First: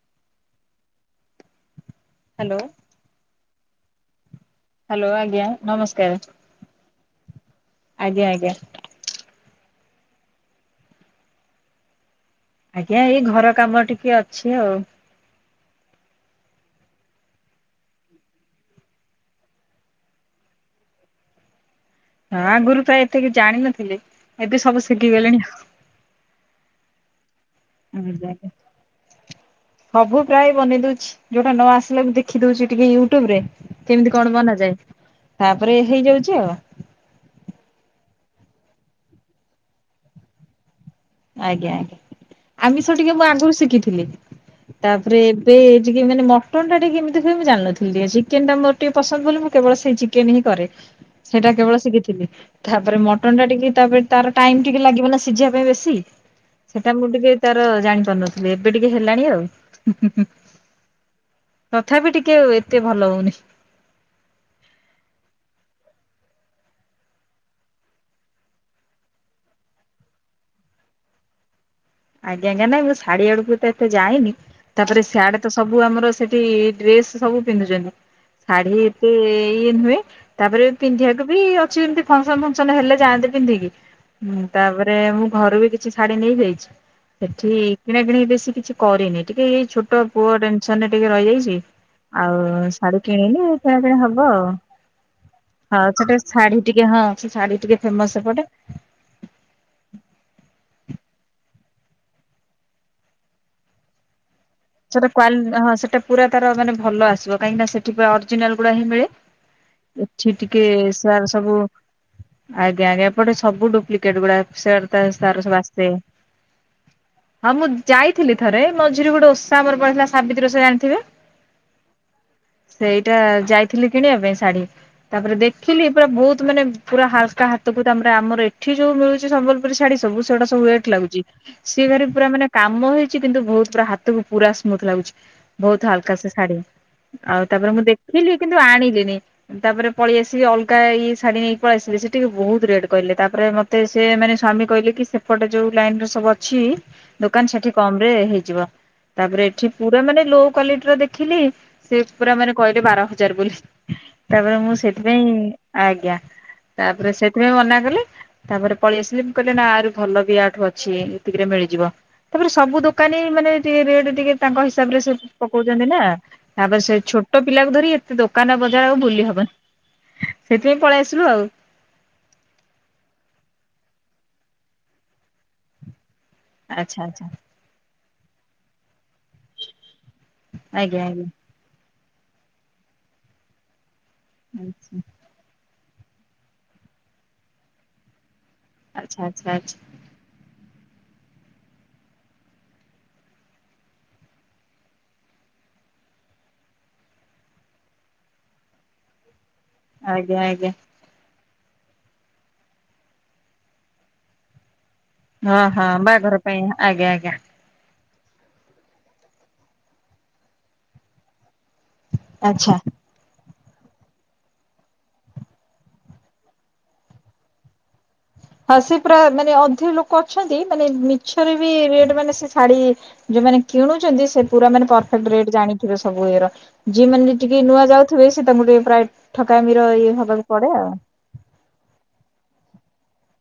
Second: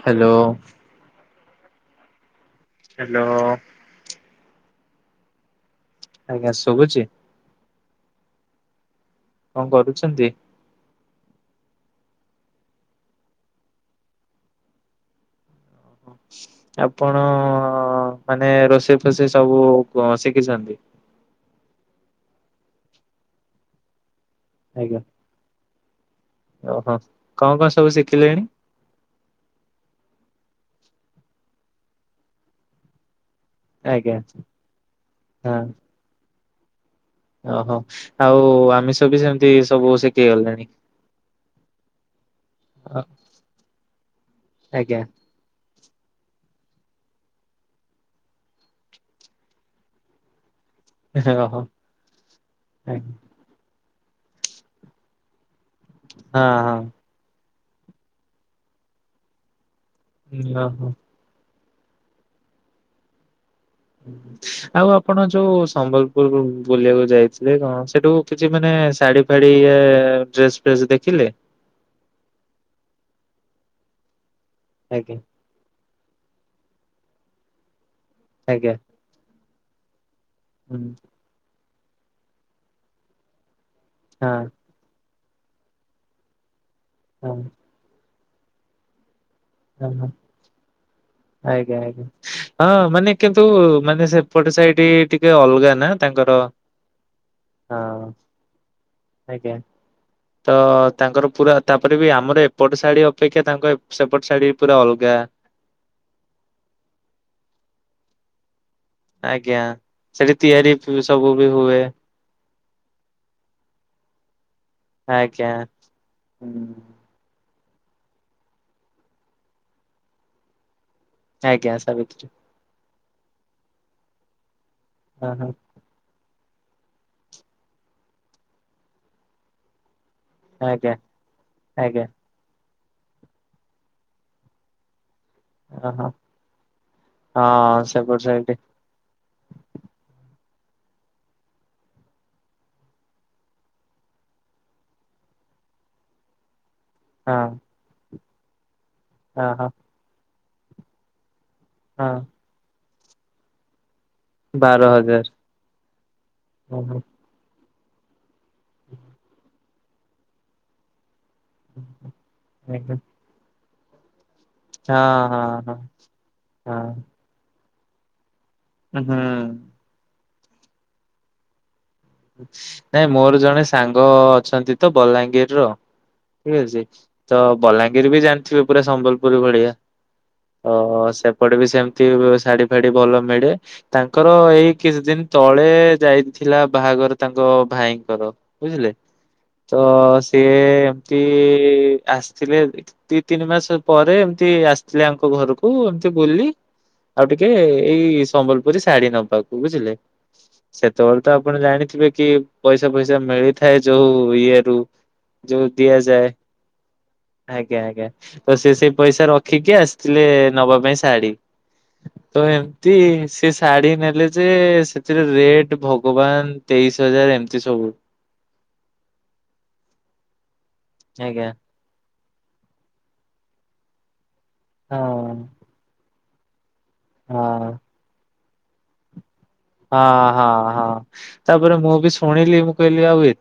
Hello. Hello. Hello. Hello ଆଜ୍ଞା ନମସ୍କାର ଆଜ୍ଞା ଶୁଭୁଛି ଆଜ୍ଞା ଆଜ୍ଞା। କଣ କରୁଛନ୍ତି? ଆଜ୍ଞା ଏଇ ଘର କାମ ଟିକେ ଅଛି ଆଉ। ଆପଣ ମାନେ ରୋଷେଇ ଫୋଷେଇ ସବୁ କ ଶିଖିଛନ୍ତି। ହଁ ଆଗୁରୁ ତ ଏତେ କିଛି ଜାଣିନଥିଲି ଏବେ ସବୁ ଆଜ୍ଞା ଶିଖିଗଲିଣି ଆଉ। ଓହୋ କଣ କଣ ସ ଆମ ଯାକେ ସବୁ ପ୍ରାୟ ବନେଇ ଦଉଛି ଯୋଉଟା ନ ଆସିଲା ବି ଦେଖି ଦଉଛି ଟିକେ ୟୁଟୁବ୍ ରେ। ଆଜ୍ଞା କେମିତି କଣ ବନାଯାଏ ହଁ ତାପରେ ହେଇଯାଉଛି ଆଉ। ଓହୋ ଆଉ ଆମିଷ ବି ସେମିତି ସବୁ ସିକିଗଲେଣି? ଆଜ୍ଞା ଆଜ୍ଞା ଆମିଷ ଟିକେ ମୁଁ ଆଗୁରୁ ଶିକିଥିଲି ଆଜ୍ଞା ତାପରେ‌ ମତେ ଟିକେ ମାନେ ମଟନ୍ ଟା ଟିକେ କେମିତି ହୁଏ ମୁଁ ଜାଣିନଥିଲି ଟିକେ ଚିକେନ୍ ମୋର ଟିକେ ପସନ୍ଦ ବୋଲି ମୁଁ କେବଳ ସେଇ ଚିକେନ୍ ହିଁ କରେ। ଓହୋ ସେଇଟା କେବଳ ଶିଖିଥିଲି ହଁ ହଁ ତାପରେ ମଟନ୍ ଟା ଟିକେ ତାପରେ ତାର ଟାଇମ୍ ଟିକେ ଲାଗିବ ନା ସିଝିବା ପାଇଁ ବେଶି। ସେଟା ମୁଁ ଟିକେ ତାର ଜାଣି ପାରୁନଥିଲି ଏବେ ଟିକେ ହେଲାଣି ଆଉ ହୁଁ ହୁଁ ହୁଁ। ଇ ଲା ହ। ତଥାବି ଟିକେ ଓ ଏତେ ଭଲ ହଉନି। ହୁଁ ‌ହୁଁ। ଆଉ ଆପଣ ଯୋଉ ସମ୍ବଲପୁର ବୁ ବୁଲିଆକୁ ଯାଇଥିଲେ କଣ ସେଠୁ କିଛି ମାନେ ଶାଢୀ ଫାଡି ଏ ଡ୍ରେସ୍ ଫ୍ରେସ୍ ଦେଖିଲେ? ଆଜ୍ଞା ଆଜ୍ଞା ନାଇଁ ମୁଁ ଶାଢୀ ଆଡ଼ୁକୁ ତ ଏତେ ଯାଇନି ତାପରେ ଆଜ୍ଞା ସିଆଡେ ତ ସବୁ ଆମର ସେଠି ଡ୍ରେସ୍ ସବୁ ପିନ୍ଧୁଛନ୍ତି ଆଜ୍ଞା ଶାଢୀ ଏତେ ଇଏ ନୁହେଁ। ତାପରେ ପିନ୍ଧିଆକୁ ବି ଅଛି ଏମିତି ଫଙ୍କସନ ଫଙ୍କସନ ହେଲେ ଯାଆନ୍ତି ପିନ୍ଧିକି। ହଁ ହୁଁ, ତାପରେ ମୁଁ ଘରୁକୁ ବି କିଛି ଶାଢୀ ନେଇଯାଇଛି। ହଁ। ସେଠି କିଣା କିିଣି ବେଶୀ କିଛି କରିନି। ଟିକେ ଏଇ ଛୋଟ ଓହୋ ପୁଅ ଡେନ୍ ସନରେ ଟିକେ ରହିଯାଇଛି ଆଜ୍ଞା ଆଜ୍ଞା। ଆଉ ହଁ ଶାଢୀ ମାନେ କିନ୍ତୁ କିଣିନି କିଣାକିଣି ମାନେ ହବ ଆଉ। ସେପଟ ସାଇଡ ଟିକେ ଅଲଗା ହଁ ନା ସେଟା ତାଙ୍କର ଶାଢୀ ଟିକେ ହଁ, ସେ ଶାଢୀ ହଁ ଟିକେ ଫେମସ୍ ସେପଟେ। ଆଜ୍ଞା। ତ ତାଙ୍କର ପୁରା ତାପରେ ବି ଆମର ଏପଟ ଶାଢ଼ୀ ଅପେକ୍ଷା ତାଙ୍କ ଏପ ସେପଟ ଶାଢ଼ୀ ସେଟା କ୍ୱାଲ ହଁ ସେଟା ପୁରା ତାର ମାନେ ଭଲ ଆସିବ କାହିଁକିନା ସେଠି ପା ଅରିଜିନାଲ ଗୁଡା ହିଁ ମିଳେ। ଆଜ୍ଞା ସେଠି ଏଠି ଟିକେ ତିଆରି ସାର୍ ବି ସବୁ ହୁଏ। ଆଜ୍ଞା ଆଜ୍ଞା ଏପଟେ ସବୁ ଡୁପ୍ଲିକେଟ ଗୁଡା ଏ ସେଆର ତା ତାର ଆଜ୍ଞା ସବୁ ଆସେ। ହୁଁ ହଁ ମୁଁ ଯାଇଥିଲି ଥରେ ମଝିରେ ଗୋଟେ ଓଷା ଆମର ପଡ଼ିଥିଲା ସାବିତ୍ରୀ ଓଷା ଜାଣିଥିବେ? ଆଜ୍ଞା ସାବିତ୍ରୀ। ସେଇଟା ଯାଇଥିଲି କିଣିବା ପାଇଁ ଶାଢୀ ହଁ ତାପରେ ହଁ ଦେଖି ଖିଲି ପୁରା ବହୁତ୍ ମାନେ ପୁରା ହାଲ୍କା ହାତକୁ ତାମରେ ଆମର ଏଠି ଯୋଉ ମିଳୁଛି ସମ୍ବଲ ପୁରୀ ଶାଢୀ ସବୁ ସେଗୁଡା ସବୁ ୱେଟ୍ ଆଜ୍ଞା ଲାଗୁଛି ସିଏ ଆଜ୍ଞା। ଭାରି ପୁରା ମାନେ କାମ ହେଇଛି କିନ୍ତୁ ବହୁତ ପୁରା ହାତକୁ ପୁରା ସ୍ମୁଥ୍ ଲାଗୁଛି। ବହୁତ ଓହୋ ହାଲକା ସେ ଶାଢୀ ଆଉ ତାପରେ ମୁଁ ହଁ ସେପଟ ଦେଖିଲି ସାଇଡ କିନ୍ତୁ ଆଣିଲିନି। ତାପରେ ପଳେଇ ଆସିଲି ଅଲଗା ଇଏ ଶାଢୀ ନେଇ ପଳେଇ ଆସିଲି ସେ ଟିକେ ବହୁତ ରେଟ୍ କହିଲେ ତାପରେ ମତ ତେ ସେ ମାନେ ସ୍ଵାମୀ କହିଲେ କି ସେପଟେ ଯୋଉ ଲାଇନ୍ ରେ ସବୁ ଅଛି ହଁ ଦୋକାନ ସେଠି କମ୍ ରେ ହେଇଯିବ। ତାପରେ ଓହୋ ଏଠି ହଁ ପୁରା ମାନେ ଲୋ କ୍ଵାଲିଟିର ଦେଖିଲି ସେ ହଁ ପୁରା ମାନେ କହିଲେ ବାର ହଜାର ବୋଲି। ତାପରେ ମୁଁ ବାର ସେଥିପାଇଁ ହଜାର। ଆଜ୍ଞା ଓହୋ ତାପରେ ସେ ସ୍ଵାମି ମନାକଲେ, ତାପରେ ପଳେଇ ଆସିଲି ମୁଁ କହିଲି ନା ଆହୁରି ଭଲ ବି ୟାଠୁ ଅଛି। ସେତିକିରେ ମିଳିଯିବ ତାପରେ ସବୁ ଆଜ୍ଞା ଦୋକାନୀ ମାନେ ଟିକେ ରେଟ ଟିକେ ତାଙ୍କ ହିସାବ ରେ ସେ ହଁ ହଁ ପକଉଛନ୍ତି ନା ହଁ ତାପରେ ସେ ଛୋଟ ପିଲାକୁ ଧରି ଏତେ ଦୋକାନ ବ ଯା ଆଉ ହଁ ବୁଲି ହୁଁ। ହବନି ସେଥିପାଇଁ ପଳେଇ ଆସିଲୁ ଆଉ ନାଇଁ ମୋର ଜଣେ ସାଙ୍ଗ ଅଛନ୍ତି ତ ବଲାଙ୍ଗୀର ରୁ ଠିକ୍ ଅଛି ଆଚ୍ଛା ଆଚ୍ଛା ତ ବଲାଙ୍ଗୀର ବି ଜାଣିଥିବେ ପୁରା ସମ୍ବଲପୁର ଭଳିଆ ତ ଆଜ୍ଞା ଆଜ୍ଞା ସେ ପଟେ ବି ସେମିତି ଶାଢ଼ୀ ଫାଡ଼ି ଭଲ ମିଳେ ତାଙ୍କର ଏଇ କିଛି ଦିନ ତଳେ ଯାଇଥିଲା ବାହାଘର ତାଙ୍କ ଭାଇଙ୍କର ବୁଝିଲେ, ଆଚ୍ଛା ଆଚ୍ଛା ଆଚ୍ଛା। ତ ସିଏ ଏମତି ଆସିଥିଲେ ଦି ତିନି ମାସ ପରେ ଏମତି ଆସିଥିଲେ ଆଙ୍କ ଘରକୁ ଏମିତି ବୁଲି ଆଉ ଟିକେ ଏଇ ସମ୍ବଲପୁରୀ ଶାଢ଼ୀ ନବାକୁ ବୁଝିଲେ ଆଜ୍ଞା ଆଜ୍ଞା ସେତେବେଳେ ତ ଆଉ ଆପଣ ଜାଣିଥିବେ କି ପଇସା ଫଇସା ମିଳିଥାଏ ଯୋଉ ଇଏ ରୁ ହଁ ଯୋଉ ହଁ ଦିଆଯାଏ। ବାହାଘର ପାଇଁ ଆଜ୍ଞା ଆଜ୍ଞା, ଆଜ୍ଞା। ତ ସେ ସେଇ ପଇସା ରଖିକି ଆସିଥିଲେ ନବା ପାଇଁ ଶାଢ଼ୀ। ତ ଆଚ୍ଛା। ଏମତି ସେ ଶାଢ଼ୀ ନେଲେ ଯେ ସେଥିରେ ରେଟ୍ ଵ ଭଗବାନ ତେଇଶି ହଜାର ଏମିତି ସବୁ ହଁ ସେ ପୁରା ମାନେ ଅଧିକ ଲୋକ ଅଛନ୍ତି ମାନେ ଆଜ୍ଞା ମିଛରେ ବି ରେଟ୍ ମାନେ ସେ ଶାଢ଼ୀ ଯୋଉମାନେ କିଣୁଛନ୍ତି ସେ ପୁରା ମାନେ ପରଫେକ୍ଟ ହଁ ରେଟ ଜାଣିଥିବେ ସବୁ ଇଏର ଯିଏ ମାନେ ଟିକେ ହଁ ନୂଆ ଯାଉଥିବେ ସେ ତାଙ୍କୁ ଟିକେ ପ୍ରାୟ ଠକାମିର ଇଏ ହଁ ହବାକୁ ହଁ ପଡ଼େ ଆଉ। ହଁ। ତାପରେ ମୁଁ ବି ଶୁଣିଲି ମୁଁ କହିଲି ଆଉ ଏ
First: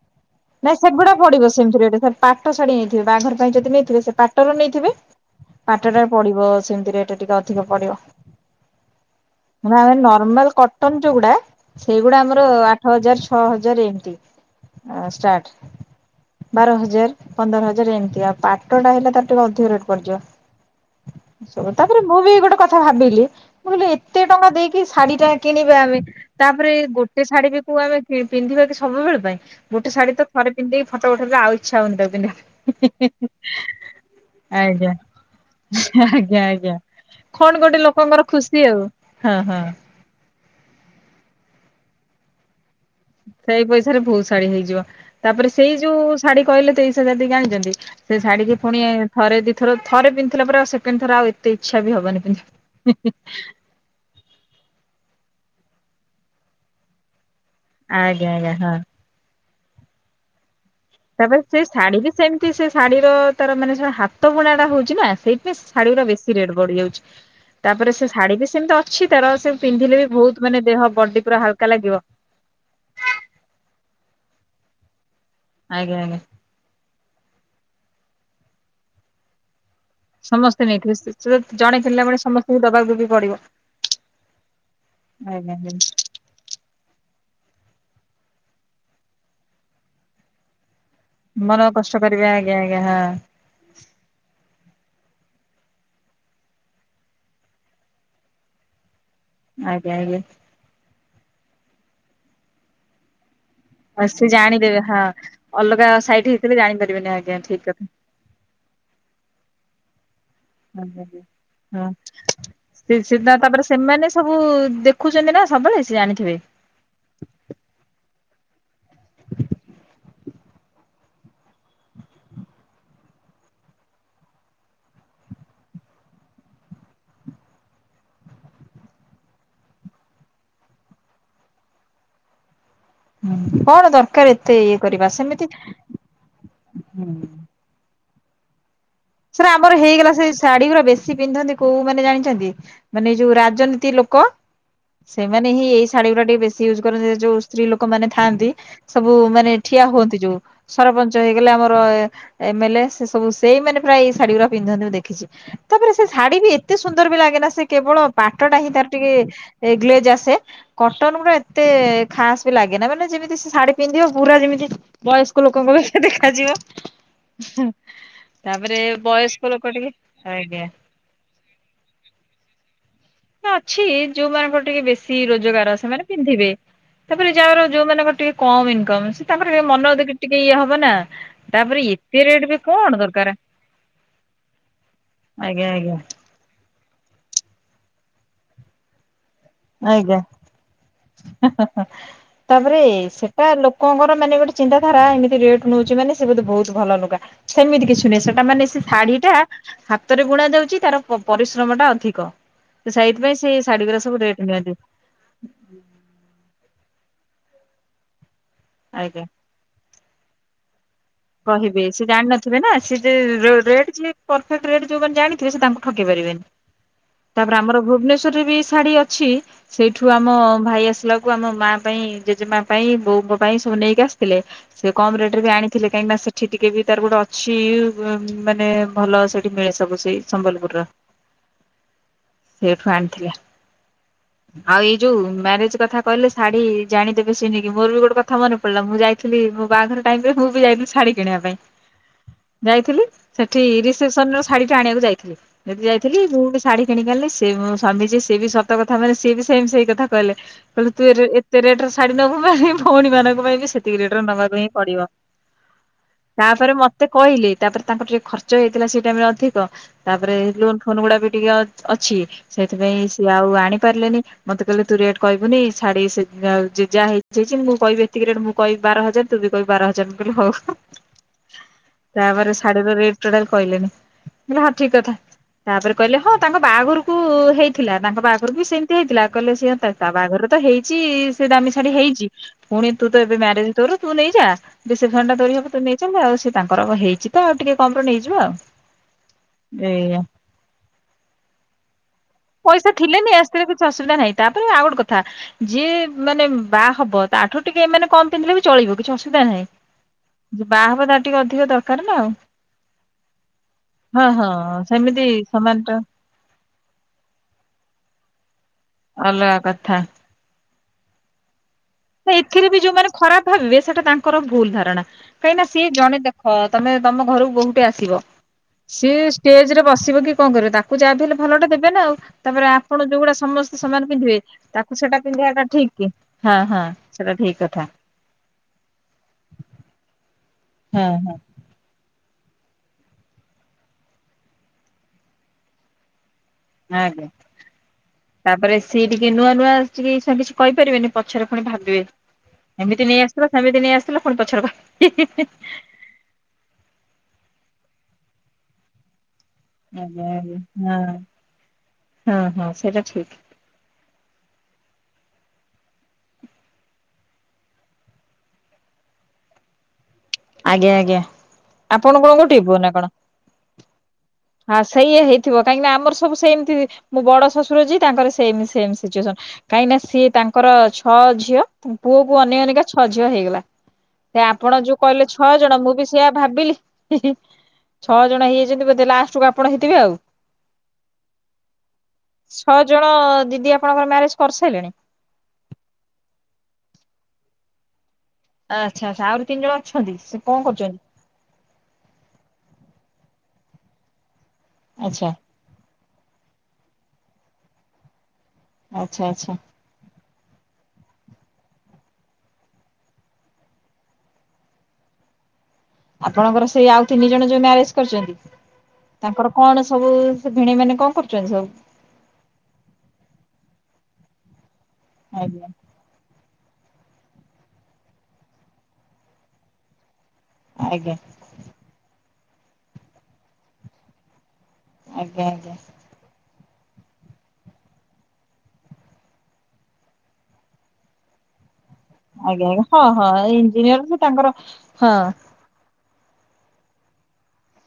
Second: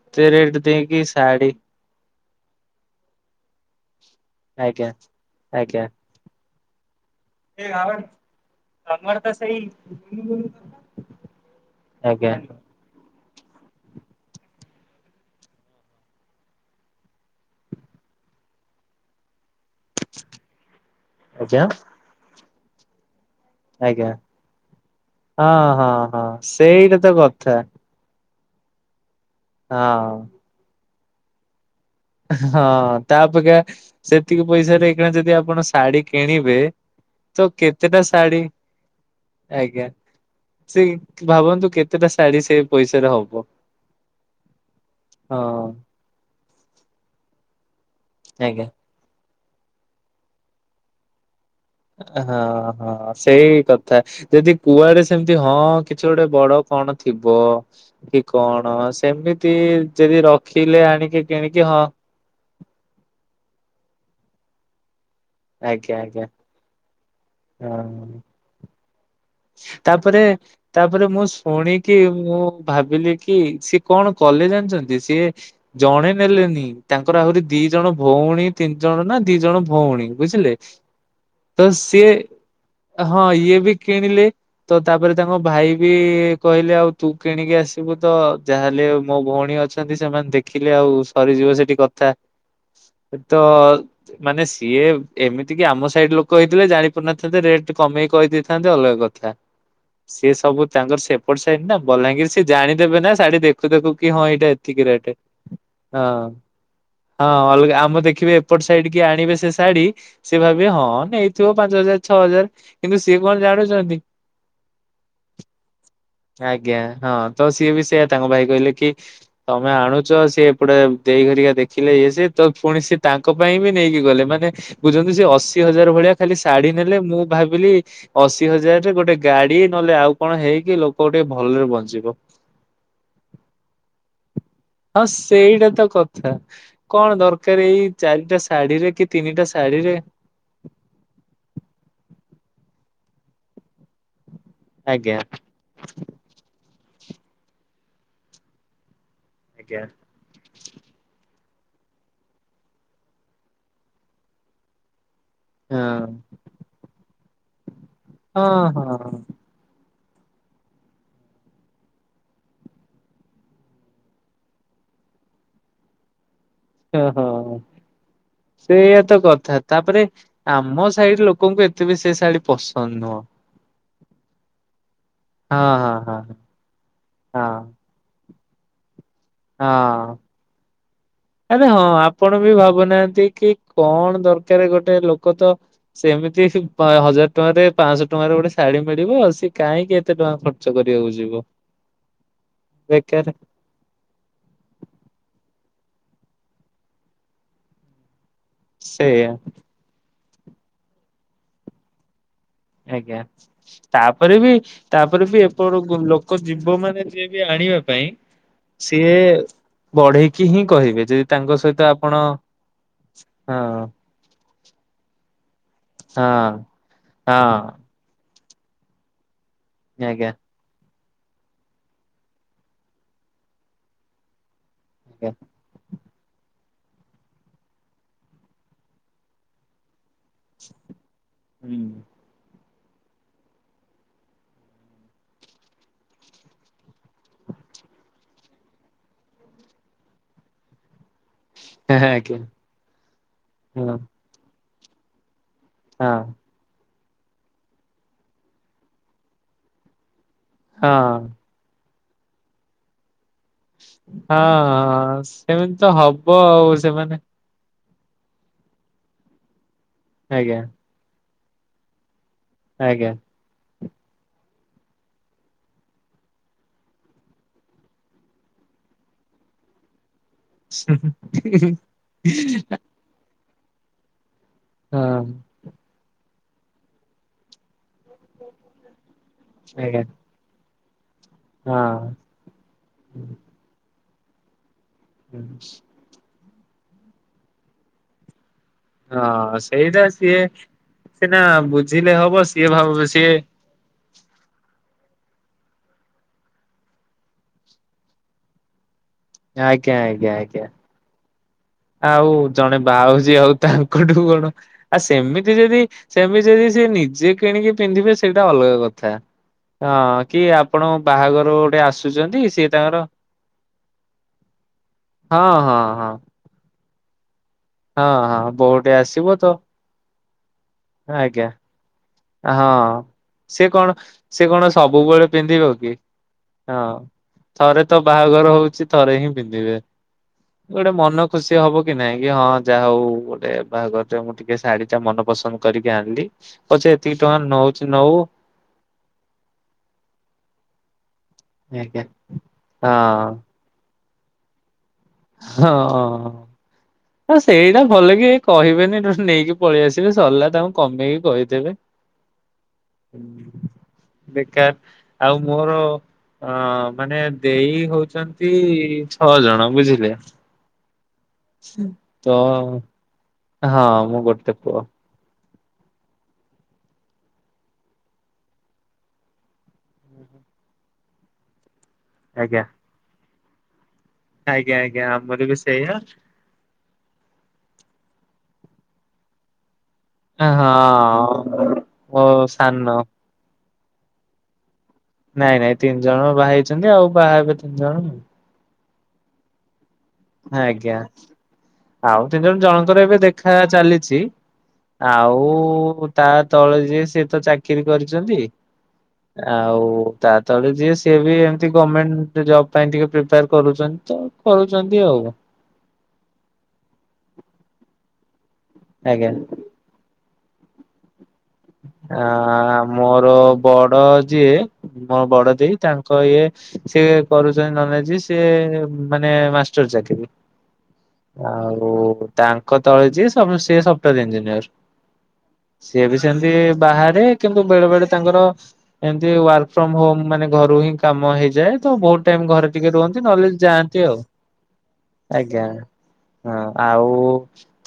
ନାଇଁ ସେଗୁଡ଼ା ପଡ଼ିବ ସେମିତିରେଟ୍ ସେ ପାଟ ଶାଢ଼ୀ ନେଇଥିବେ ବାହାଘର ପାଇଁ ଯଦି ନେଇଥିବେ ସେ ପାଟର ଆଜ୍ଞା ନେଇଥିବେ ଆଜ୍ଞା। ପଡ଼ିବ ସେମିତି ରେଟ୍ ଟିକେ ଅଧିକ ପଡ଼ିବ। କଙ୍ଗର ତ ସେଇ ନା ଆମେ ନର୍ମାଲ କଟନ ଯୋଉଗୁଡ଼ା ସେଇଗୁଡ଼ା ଆଜ୍ଞା ଆମର ଆଠ ହଜାର ଛଅ ହଜାର ଏମିତି ଆ ଷ୍ଟାର୍ଟ ବାର ହଜାର ପନ୍ଦର ହଜାର ଏମିତି ଆଉ ପାଟ ଟା ହେଲେ ତାର ଟିକେ ଅଧିକ ରେଟ୍ ପଡ଼ିଯିବ। ସୁ ଆଜ୍ଞା। ତାପରେ ମୁଁ ବି ଗୋଟେ କଥା ଭାବିଲି ବୁହିଲେ ଆଜ୍ଞା ଏତେ ଟଙ୍କା ଦେଇକି ଶାଢ଼ୀ ଟା ହଁ କିଣିବେ ଆମେ ହଁ ହଁ ତାପରେ ଏଇ ସେଇଟା ତ ଗୋଟେ ଶାଢ଼ୀ କଥା କି କୋଉଆମେ ପିନ୍ଧିବା କି ସବୁବେଳ ପାଇଁ ଗୋଟେ ହଁ ଶାଢ଼ୀ ତ ଥରେ ପିନ୍ଧିକି ଫଟୋ ଉଠେଇ ଆଉ ଇଛା ହଉନି ତାକୁ ପିନ୍ଧିବା ହଁ ତା ପାଇଁ। ଅପେକ୍ଷା ସେତିକି ପଇସାରେ ଆଜ୍ଞା ଏଇଖିଣା ଯଦି ଆପଣ ଶାଢ଼ୀ ଆଜ୍ଞା କିଣିବେ ଆଜ୍ଞା ତ କଣ ଗୋଟେ କେତେଟା ଲୋକଙ୍କର ଶାଢ଼ୀ ଖୁସି ଆଉ ହଁ ହଁ। ଆଜ୍ଞା। ସେଇ ଭାବନ୍ତୁ କେତେଟା ଶାଢ଼ୀ ସେ ପଇସାରେ ହବ ସେଇ ପଇସାରେ ବହୁତ ଶାଢ଼ୀ ହେଇଯିବ ହଁ ତାପରେ ସେଇ ଯୋଉ ଶାଢ଼ୀ କହିଲେ ତେଇସି ହଜାର ଦେଇକି ଆଣିଛନ୍ତି ସେ ଶାଢ଼ୀ ଆଜ୍ଞା ପୁଣି ଥରେ ଦିଇଥ ଥରେ ପିନ୍ଧିଥିଲେ ପରା ଆଉ ସେକେଣ୍ଡ ଥର ଆଉ ଏତେ ଇଚ୍ଛା ବି ହବନି ହଁ ହଁ ପିନ୍ଧିବାକୁ। ସେଇ କ ଥା ଯଦି କୁଆଡ଼େ ସେମତି ହଁ କିଛି ଗୋଟେ ବଡ଼ କଣ ଥିବ? କି ଆଜ୍ଞା ଆଜ୍ଞା ହଁ। କଣ ସେମିତି ଯଦି ରଖିଲେ ଆଣି ତାପରେ ସେ ଶାଢ଼ୀ ବି ସେମିତି ସେ ଶାଢ଼ୀର ତାର ମାନେ ସେ ହାତ ବୁଣା ଟା ହଉଛି ନା ସେଇ ସେ ଶାଢ଼ୀ ଆଜ୍ଞା ଗୁରା ଆଜ୍ଞା ବେଶୀ ରେଟ୍ ବଢ଼ି ଯାଉଛି ତାପରେ ସେ ହଁ ଶାଢ଼ୀ ବି ସେମିତି ଅ ଅଛି ତାର ସେ ପିନ୍ଧିଲେ ବି ତାପରେ ବହୁତ ମାନେ ଦେହ ତାପରେ ମୁଁ ବଡି ପୁରା ହାଲକା ଶୁଣିକି ଲାଗିବ। ମୁଁ ଭାବିଲି କି ସିଏ କଣ କଲେ ଜାଣିଛନ୍ତି ସିଏ ଆଜ୍ଞା ଜଣେ ଆଜ୍ଞା ନେଲେନି ତାଙ୍କର ଆହୁରି ଦି ଜଣ ଭଉଣୀ ତିନି ଜଣ ନା ଦି ଜଣ ଭଉଣୀ ବୁଝିଲେ ସମସ୍ତେ ନେଇଥିବେ ତ ଜଣେ କିଣିଲା ସିଏ ବେଳେ ସମସ୍ତଙ୍କୁ ଦବାକୁ ବି ହଁ ପଡିବ। ଇଏ ବି କେଣିଲେ ତ ତାପରେ ତାଙ୍କ ଆଜ୍ଞା। ଭାଇ ବି କହିଲେ ଆଉ ତୁ କିଣିକି ଆସିବୁ ତ ଯାହାହେଲେ ମୋ ଭଉଣୀ ଅଛନ୍ତି ସେମାନେ ଦେଖିଲେ ଆଉ ସରିଯିବ ମନ ସେଠି କଷ୍ଟ କଥା କରିବେ ଆଜ୍ଞା ଆଜ୍ଞା ହଁ ଏ ତଫା ମାନେ ସିଏ ଏମିତି କିି ଆମ ସାଇଡ ଲୋକ ହେଇଥିଲେ ଜାଣି ପାରୁନଥାନ୍ତେ ରେଟ୍ କମେଇ କହିଦେଇ ଥାନ୍ତେ ଅଲଗା କଥା ଆଜ୍ଞା ଆଜ୍ଞା। ସିଏ ସବୁ ତାଙ୍କର ସେପ୍ ପଢିସାଇନ ନା ବଲାଙ୍ଗୀର ସିଏ ଜାଣିଦେବେ ନା ଶାଢୀ ଦେ ଖୁ ଦେଖୁ ଆ କି ହଁ ସେ ଏଇଟା ଜାଣିଦେବେ ଏତିକି ହଁ ରେଟେ ଅଲଗା ହଁ ସାଇଟ୍ ହେଇଥିଲେ ଜାଣିପାରିବେନି ହଁ ଆଜ୍ଞା ଠିକ୍ ଅଲଗା କଥା। ଆମ ଦେଖିବେ ଏପଟ ସାଇଡିକି ଆଣିବେ ସେ ଶାଢୀ ସେ ଭାବବେ ହଁ ଆଜ୍ଞା ନେଇଥିବ ପାଞ୍ଚ ହଜାର ଛଅ ହଜାର କିନ୍ତୁ ସ୍ ସେଟା ତାପରେ ସେମାନେ ସବୁ ଦେଖୁଚନ୍ତି ନା ସବୁବେଳେ ସେ ଜାଣିଥିବେ। ଆଜ୍ଞା ହଁ ତ ସିଏ ବି ସେୟା ତାଙ୍କ ଭାଇ କହିଲେ କି ତମେ ଆଣୁଚ ସିଏ ଏପଟେ ଦେଇ ହରିକା ଦେଖିଲେ ଇଏ ସିଏ ତ ଫୁଣି ସେ ତାଙ୍କ ପାଇଁ ବି ନେଇକି ଗଲେ ମାନେ ବୁଝନ୍ତୁ ସିଏ ଅଶି ହଜାର ଭଳିଆ ଖାଲି ଶାଢୀ ନେଲେ ମୁଁ ଭାବିଲି ଅଶି ହଜାରରେ ଗୋଟେ ଗାଡି ନହେଲେ ଆଉ କଣ ହେଇକି ଲୋକ ଗୋଟିଏ ଭଲରେ ବଞ୍ଚିବ। ହୁଁ କଣ ଦର କାର ଏତେ ଇଏ କ ହଁ ସେଇଟା ତ କଥା କଣ ଦରକାର ଏଇ ଚାରିଟା ଶାଢୀରେ କି ତିନିଟା ସେରା ଆମର ଶାଢୀରେ ହେଇଗଲା ସେଇ ଶାଢୀଗୁରା ବେଶ୍ ଛି ପିନ୍ଧନ୍ତି କୋଉ ମାନେ ଜାଣିଛନ୍ତି ମାନେ ଏଇ ଯୋଉ ରାଜନୀତି ଲୋକ ଆଜ୍ଞା। ସେମାନେ ହିଁ ଏଇସ୍ ଶାଢୀଗୁରା ଟିକେ ବେଶୀ ୟୁଜ କରନ୍ତି ଏ ଯୋଉ ସ୍ତ୍ରୀ ଲୋକମାନେ ଥାଆନ୍ତି ସବୁ ମାନେ ଠିଆ ହୁଅନ୍ତି ଯୋଉ। ସରପଞ୍ଚ ହେଇଗଲେ ଆମର ଏ ଏମ୍ ଏଲ୍ ଏ ସେ ସବୁ ସେଇମାନେ ପ୍ରାୟେ ଏଇ ଶାଢୀଗୁରା ପିନ୍ଧନ୍ତି ମୁଁ ଦେଖିଚି। ହଁ ତାପରେ ସେ ଶାଢୀ ବି ଏତେ ସୁନ୍ଦର ବି ଲାଗେନା ସେ କେବଳ ପାଟଟା ହିଁ ହଁ ତାର ହଁ ଟିକେ ଏ ଗ୍ଲେଜ ଆସେ କଟନଗୁଡା ଏତେ ଖାସ ବି ଲାଗେନା ମାନେ ଯେମିତି ସେ ଶାଢୀ ପିନ୍ଧିବ ପୁରା ଯେମିତି ବୟସ୍କ ଲୋକଙ୍କ ଭଳିଆ ଦେଖାଯିବ। ଓହୋ ତାପରେ ସେଇଆ ତ ବୟସ୍କ କଥା ଲୋକ ଟିକେ ତାପରେ ଆଜ୍ଞା। ଆମ ସ୍ ସାଇଡ୍ ଲୋକଙ୍କୁ ଏତେ ବି ସେ ଶାଢୀ ପସନ୍ଦ ନୁହଁ। ନା ଅଛି ଯୋଉମାନଙ୍କର ଟିକେ ବେଶୀ ହଁ ରୋଜଗାର ହଁ ସେମାନେ ହଁ ପିନ୍ଧିବେ ତାପରେ ହଁ ଯାଅର ଯୋଉମାନଙ୍କର ଟିକେ କମ୍ ଇନକମ୍ ସେ ତାପରେ ଏ ମନ ଦି ହଁ। ଟିକେ ଇଏ ହବ ନା ଆରେ ହଁ ତାପରେ ଏତେ ଆପଣ ରେଟ୍ ବି କଣ ଭାବୁନାହାନ୍ତି ଦରକାରେ। କି କଣ ଦରକାରେ ଗୋଟେ ଲୋକ ତ ଆଜ୍ଞା ଆଜ୍ଞା ସେମିତ ଯେ ସେଇ ପାଁ ହଜାର ଟଙ୍କାରେ ପାଂଶ ଟଙ୍କାରେ ଗୋଟେ ଶାଢୀ ମିଳିବ ସିଏ କାହିଁକି ଏତେ ଆଜ୍ଞା ଟଙ୍କା ଖର୍ଚ୍ଚ କରିବାକୁ ଯିବ। ହା ହା ହା ତାପରେ ବେକାର ସେଟା ଲୋ କଣଙ୍କର ମାନେ ଗୋଟେ ଚିନ୍ତାାରା ଏମିତି ରେଟ ନୋଉଚି ମାନ ସେ ବୋଧେ ବୋହୁତ ଭଲ ଲୁଗା ସେମିତି କିଛି ନୁହେଁ ସେଟା ମାନେ ସ୍ ସେ ସେଇଆ ଶାଢୀଟା ହାତରେ ବୁଣାଯାଉଚି ତାର ପ-ପରିଶ୍ରମଟା ଅଧିକ। ତ ଆଜ୍ଞା ସେଇଥିପାଇଁ ସେ ଶାଢୀ ଗୁରା ସବୁ ତାପରେ ରେଟ୍ ବି ନିଅନ୍ତି ତାପରେ ବି ଏପଟକୁ ଲୋକ ଜୀବ ମାନେ ଯିଏ ବି ଆଣିବା ପାଇଁ ସିଏ ଆଜ୍ଞା। ବଢେଇ କି ହିଁ କହିବେ ଯେ କହିବେ ସିଏ ଜାଣିନଥିବେ ନା ଯେ ଯୋଉ ହଁ ହଁ ରେଟ୍ ଯିଏ ପରଫେକ୍ଟ ରେଟ୍ ଯୋଉମାନେ ଜାଣିଥିବେ ସେ ତାଙ୍କୁ ଠକି ପାରିବେନି ହଁ ତାପରେ ଆମର ଆଜ୍ଞା ଭୁବେନେଶ୍ୱରରେ ବି ଶାଢୀ ଅଛି ସେଇଠୁ ଆମ ଭାଇ ଆସିଲା କୁ ଆମ ମାଆ ପାଇଁ ଜେଜେମା ପାଇଁ ବୋଉଙ୍କ ପାଇଁ ସବୁ ନେଇକି ଆସିଥିଲେ ସେ କମ ଆଜ୍ଞା ରେଟରେ ବି ଆଣି କାହିଁକିନା ସେଠି ଟିକେ ବି ତାର ଗୋଟେ ଅଛି ଉଁ ମାନେ ଭଲ ସେଠି ମିଳେ ସବୁ ସେଇ ସମ୍ବଲପୁରର ହୁଁ ସେଇଠୁ ଆଣିଥିଲେ। ଆଉ ଏଇ ଯୋଉ ମ୍ୟାରେଜ କଥା କହିଲେ ଶାଢୀ ଜାଣିଦେବେ ସେ ନେଇକି ମୋର ବି ଗୋଟେ କଥା ମନେ ପଲା ମୁଁ ଯାଇଥିଲି ମୋ ବାହାଘର ଟାଇମରେ ମୁଁ ବି ଯାଇ ଶାଢୀ କିଣିବା ପାଇଁ ଆଜ୍ଞା ଯାଇଥିଲି ସେଠି ହଁ ରିସେପସନରୁ ଶାଢୀଟା ଆଣିବାକୁ ଯାଇଥିଲି। ସେଠି ଯାଇଥିଲି ହଁ ମୁଁ ବି ସ୍ ଶାଢୀ କିଣିକ ଆଣିଲେ ସେ ମୋ ସ୍ୱାମି ଯିଏ ସେ ବି ସତ କଥା ମାନେ ସିଏ ବି ସେମ୍ ସେଇ କଥା କହିଲେ କହିଲେ ହଁ ତୋର ଏ ଏତେ ରେଟରେ ଶାଢୀ ନବୁ ମାନେ ଭଉଣୀ ମାନଙ୍କ ପାଇଁ ବି ସେ ହଁ ଅଁ ସେମିତି ତ ହ ତାପରେ ମୋତେ କହିଲେ ତାପରେ ତାଙ୍କର ଟିକେ ଖର୍ଚ୍ଚ ହେଇଥିଲା ସେଇ ଟାଇମ୍ ରେ ଅଧିକ। ତାପରେ ଆଜ୍ଞା ଲୋନ୍ ଫୋନ୍ ଗୁଡା ବି ଟିକେ ଅ- ଅଛି। ସେଇଥିପାଇଁ ଆଜ୍ଞା ସିଏ ଆଉ ଆଣି ପାରିଲେନି ମୋତେ କହିଲ ତୁ ରେଟ୍ କହିବୁନି ଶାଢ଼ୀ ସେ ଯାଉ ଯେ ଯାହା ହେଇଛି ହେଇଛିି ମୁଁ କହିବି ଯେତିକି ରେଟ୍ ମୁଁ କହିବି ବାର ହଜାର ଦେବି, ଇଏ କହିବେ ବାର ହଜାର ମୁଁ କହିଲି ହଉ ତାପରେ [inaudible] ଶାଢୀର ରେଟ ଟୋଟାଲ କହିଲେନି, ମୁଁ କହିଲି ହଁ ଠିକ କଥା, ତାପରେ କହିଲେ ହଁ ତାଙ୍କ ବାହାଘର କୁ ହେଇଥିଲା, ତାଙ୍କ ବାହାଘର କୁ ବି ସେମିତି ହେଇଥିଲା। କହିଲେ ସେଇଆ ତ ଆଜ୍ଞା ତା ବାହାଘରରେ ତ ହେଇଚି [unintelligible] ଦାମି ଶାଢ଼ୀ ହଁ ହେଇଚି, ପୁଣି ତୁ ତ ଏବେ ମ୍ୟାରେଜ୍ ତୋର ତୁ ନେଇଯା। ରିସେପସନ୍ ଟା ତୋରି ହବ ତୁ ନେଇ [unintelligible] ଆଉ ସେ ତାଙ୍କର ହେଇଚି ତ ଆଉ ଟିକେ କମର ନେଇଯିବା ଆଉ। ହଁ ସେଇଟା ଏଇଆ। ସିଏ ସିନା ବୁଝିଲେ ହବ। ସିଏ ପଇସା ଭାବ ଥିଲେ ସିଏ ନେଇ ଆସିଥିଲେ କିଛି ଅସୁବିଧା ନାହିଁ। ତାପରେ ବି ଆଉ ଗୋଟେ କଥା ଯିଏ ମାନେ ବାହା ହବ ତାଠାରୁ ଟିକେ ଏମାନେ କମ୍ ପିନ୍ଧିଲେ ବି ଚଳିବ କିଛି ଅସୁବିଧା ନାହିଁ, ଆଜ୍ଞା ଆଜ୍ଞା ଆଜ୍ଞା ଯିଏ ବାହା ହବ ତାର ଟିକେ ଅଧିକ ଦର ଆଉ ଜଣେ ବାଆ ହଉଚି ଆଉ ତାଙ୍କଠୁ ହଁ କଣ ହଁ ଆଉ ସେମିତି ସମାନ ଯଦି ଟା ଏମିତି ଯଦି ସିଏ ନିଜେ କିଣିକି ପିନ୍ଧିବେ ସେଇଟା ଅଲଗା କଥା, ଅଲଗା କଥା। ହଁ। କିଏ ଆପଣ ବାହାଘରୁ ଗୋଟେ ଆସୁ ନା ଏଥିରେ ବି ଯୋଉମାନେ ଖରାପ ଭାବିବେ ସେଇଟା ତାଙ୍କର ଭୁଲ ଧାରଣା। ହଁ କାହିଁକି ନା ହଁ ସିଏ ଜଣେ ଦେ ହଁ ତୋମେ ତୋମ ଘରକୁ ବହୁ ଟେ ହଁ ଆସିବ ହଁ ବୋହୂଟେ ସିଏ ଆସିବ ତ ଷ୍ଟେଜ୍ ରେ ବସିବ କି କଣ କରିବ ତାକୁ ଯାହା ବି ହେଲେ ଆଜ୍ଞା ଭଲଟେ ଦେବେ ନା ଆଉ। ତାପରେ ହଁ। ଆପଣ ଯୋଉଗୁଡା ସେ ସମସ୍ତେ କଣ ସମାନ ପିନ୍ଧିବେ ସେ କଣ ତାକୁ ସେଟା ସବୁବେଳେ ପିନ୍ଧିବ ପିନ୍ଧେଇବାଟା ଠିକ୍ କି? ହଁ, ହଁ। ସେଟା ଠିକ ଥରେ କଥା ତ ବାହାଘର ହଉଛି ଥରେ ହିଁ ପିନ୍ଧିବେ। ଗୋଟେ ହଁ ମନ ହଁ ଖୁସି ହବ କି ନାଇଁ କି ହଁ ଯାହା ହଉ ଗୋଟେ ବାହାଘରଟେ ମୁଁ ଟିକେ ଶାଢୀ ଟା ମନ ପସନ୍ଦ କରିକି ଆଣିଲି ପଛେ ଏତିକି ଆଜ୍ଞା। ଟଙ୍କା ନଉଚି ନଉ ତାପରେ ସିଏ ଟିକେ ନୂଆ ନୂଆ ଆସିଛି, ଏଇ ସାଙ୍ଗେ କିଛି କହିପାରିବେନି। ପଛରେ ଫୁଣି ଭାବିବେ, ଆଜ୍ଞା। ଏମିତି ନେଇ ହଁ ଆସିଥିଲ, ସେମିତି ନେଇ ଆସିଥିଲ। ପୁଣି ପଛରେ ଭାବ ହଁ ଅ, ସେଇଟା ଭଲ କି ଏ କହିବେନି ତ ନେଇକି ପଳେଇ ଆସିବେ ସରିଲା ତାଙ୍କୁ ଆଜ୍ଞା ହଁ। କମେଇକି କହିଦେବେ। ହଁ ହଁ ସେଇଟା ଠିକ ବେକାର ଆଉ ମୋର ଅଁ ମାନେ ଦେଇ ହଉଛନ୍ତି ଛଅ ଜଣ ବୁଝିଲେ। ଆଜ୍ଞା ଆଜ୍ଞା ଆପଣ ତ କଣ ଗୋଟିଏ ପୁଅ ନା କଣ? ହଁ ମୁଁ ଗୋଟେ ପୁଅ ହଁ ସେଇଆ ହେଇ ଥିବ କାହିଁକି ନା ଆମର ସବୁ ସେମତି ମୋ ବଡ ଶଶୁର ଯିଏ ତାଙ୍କର ସେମ ସେମ ସିଚୁଏସନ। କାହିଁକି ନା ସିଏ ତାଙ୍କର ଛଅ ଝିଅ, ପୁଅକୁ ଅନେଇ ଆଜ୍ଞା ଅନେଇକା ଛଅ ଝିଅ ହେଇଗଲା। ସେ ଆପଣ ଆଜ୍ଞା ଯୋଉ ଆଜ୍ଞା କହିଲେ ଆମର ଛଅ ବି ଜଣ ମୁଁ ସେଇଆ। ଭାବିଲି ଛଅ ଜଣ ହେଇଯାଇଛନ୍ତି ବୋଧେ ଲାଷ୍ଟକୁ ଆପଣ ହେଇଥିବେ ଆଉ। ହଁ। ମୋ ସାନ ଛଅ ଜଣ ଦିଦି ଆପଣଙ୍କର ମ୍ୟାରେଜ କରିସାରିଲେଣି? ନାଇଁ ନାଇଁ ତିନି ଜଣ ବାହା ହେଇଛନ୍ତି ଆଉ ବାହା ହେବେ ତିନି ଜଣ। ଆଚ୍ଛା ଆଚ୍ଛା ଆହୁରି ତିନି ଜଣ ଅଛନ୍ତି? ସେ କଣ ଆଜ୍ଞା କରୁଛନ୍ତି? ଆଉ ତିନି ଜଣ ଜଣଙ୍କର ଏବେ ଦେଖା ଚାଲିଛି। ଆଚ୍ଛା ଆଉ ତା ତଳେ ଯିଏ ସିଏତ ଚାକିରି କରିଛନ୍ତି। ଆଚ୍ଛା ଆଚ୍ଛା ଆଉ ତା ତଳେ ଯିଏ ସିଏ ବି ଏମିତି ଗଭର୍ଣମେଣ୍ଟ ଜବ ପାଇଁ ଟିକେ ପ୍ରିପେୟାର କରୁଚନ୍ତି ତ କରୁଚନ୍ତି। ତି ଆଉ। ଆପଣଙ୍କର ସେଇ ଆଉ ତିନି ଜଣ ଯୋଉ ମ୍ୟାରେଜ କରିଚନ୍ତି ଆଜ୍ଞା ତାଙ୍କର କଣ ସବୁ ଭିଣେଇ ମାନେ କ ଣ କରୁଛନ୍ତି ସବୁ? ଆ ମୋର ବଡ ଯିଏ ମୋ ବଡ ଆଜ୍ଞା ଦେଇ ତାଙ୍କ କ ଏ ସିଏ କରୁଛନ୍ତି ନଲେ ସିଏ ମାନେ ମାଷ୍ଟର ଚାକିରି। ଆଜ୍ଞା। ଆଉ ତାଙ୍କ ତଳେ ଯିଏ ସବୁ ସିଏ ସଫ୍ଟୱୟାର ଇଞ୍ଜିନିୟର। ଆଜ୍ଞା ଆଜ୍ଞା। ଯେମିତି ବାହାରେ କିନ୍ତୁ ବେଳେ ବେଳେ ତାଙ୍କର ଏମତି ୱାର୍କ ଫ୍ରମ ହୋମ ମାନେ ଘରୁ ହିଁ କାମ ହେଇଯାଏ ତ ବହୁତ ଟାଇମ ଆଜ୍ଞା ଘରେ ଆଜ୍ଞା ଟିକେ ହଁ ରୁହନ୍ତି ହଁ ନହେଲେ ଇଞ୍ଜିନିୟର ଯାଆନ୍ତି ଆଉ, ସେ ତାଙ୍କର ହଁ ଆଜ୍ଞା। ହଁ ଆଉ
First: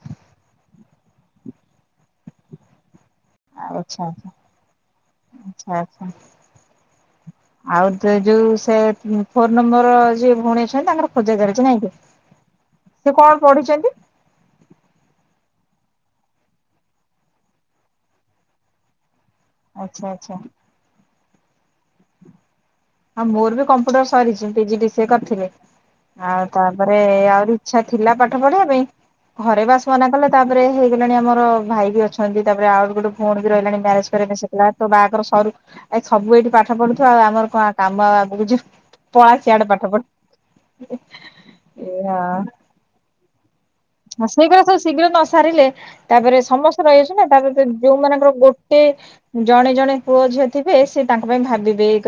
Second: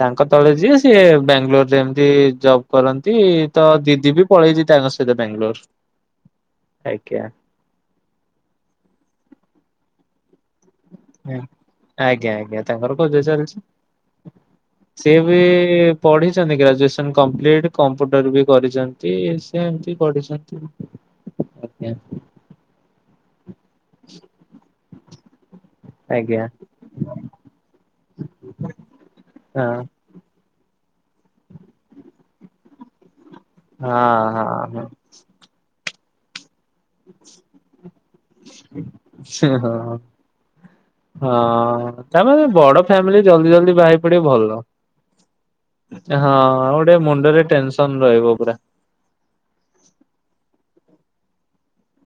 ତାଙ୍କ ତଳେ ଯିଏ ସିଏ ବାଙ୍ଗଲୋର ରେ ଏମିତି ଜବ କରନ୍ତି। ତ ଆଚ୍ଛା ଆଚ୍ଛା ଦିଦି ବି ଆଚ୍ଛା ପଳେଇଛି ତାଙ୍କ ସହିତ ବାଙ୍ଗଲୋର ଆଚ୍ଛା। ଆଜ୍ଞା। ଆଉ ତେ ଯୋଉ ସେ ଫୋନ ନମ୍ବର ଯିଏ ଭଉଣୀ ଅଛନ୍ତି ତାଙ୍କର ଖଜାରଛି ନାଇଁ କି ଆଜ୍ଞା ଆଜ୍ଞା ତାଙ୍କର ସେ ଖୋଜା କଣ ଚାଲିଛି। ପଢିଛନ୍ତି? ସିଏ ବି ପଢିଛନ୍ତି ଗ୍ରାଜୁଏସନ କମ୍ପ୍ଲିଟ, କମ୍ପ୍ୟୁଟର ବି କରିଛନ୍ତି। ସେ ଏମତି ଆଚ୍ଛା ଆଚ୍ଛା ପଢ଼ିଛନ୍ତି। ଆଉ ମୋର ବି କମ୍ପ୍ୟୁଟର ସରିଛି P G D C A କରିଥିଲି। ଆଜ୍ଞା ଆଉ ତାପରେ ଆହୁରି ଇଚ୍ଛା ଥିଲା ପାଠ ପଢିବା ପାଇଁ ଘରେ ହଁ। ବାସ ମନା କଲେ। ତାପରେ ହେଇଗଲାଣି ଆମର ଭାଇ ବି ଅଛନ୍ତି ତାପରେ ଆଉ ଗୋଟେ ଫୁଣି ବି ରହିଲାଣି ମ୍ୟାରେଜ ହଁ କରି ହଁ ସେଥିଲା ତ ବାହାଘର ସରୁ ଆ ସବୁ ଏଇଠି ପାଠ ପଢୁଥିବା ଆଉ ଆମର କଣ କାମ ଆଗଉଚି ପଳା ହଁ ସିଆଡେ ହଁ। ପାଠ ପଢୁ। ହଁ ଏଇଆ ତାପରେ ବଡ ଫ୍ୟାମିଲି ଜଲ୍ଦି ଜଲ୍ଦି ବାହାରି ପଡିବ ଭଲ। ସେଗଡା ସବୁ ଶୀଘ୍ର ନସାରିଲେ ହଁ ତାପରେ ଆଉ ସମସ୍ତେ ଗୋଟେ ରହିଅଛି ନା ମୁଣ୍ଡରେ ତାପରେ ଯୋଉ ଟେନସନ ମାନଙ୍କର ରହିବ ପୁରା। ଗୋଟ ସେ ଜଣେ ଜଣେ ପୁଅ ଝିଅ ଥିବେ ସେ ତାଙ୍କ ପାଇଁ ଭାବିବେ ଇଏ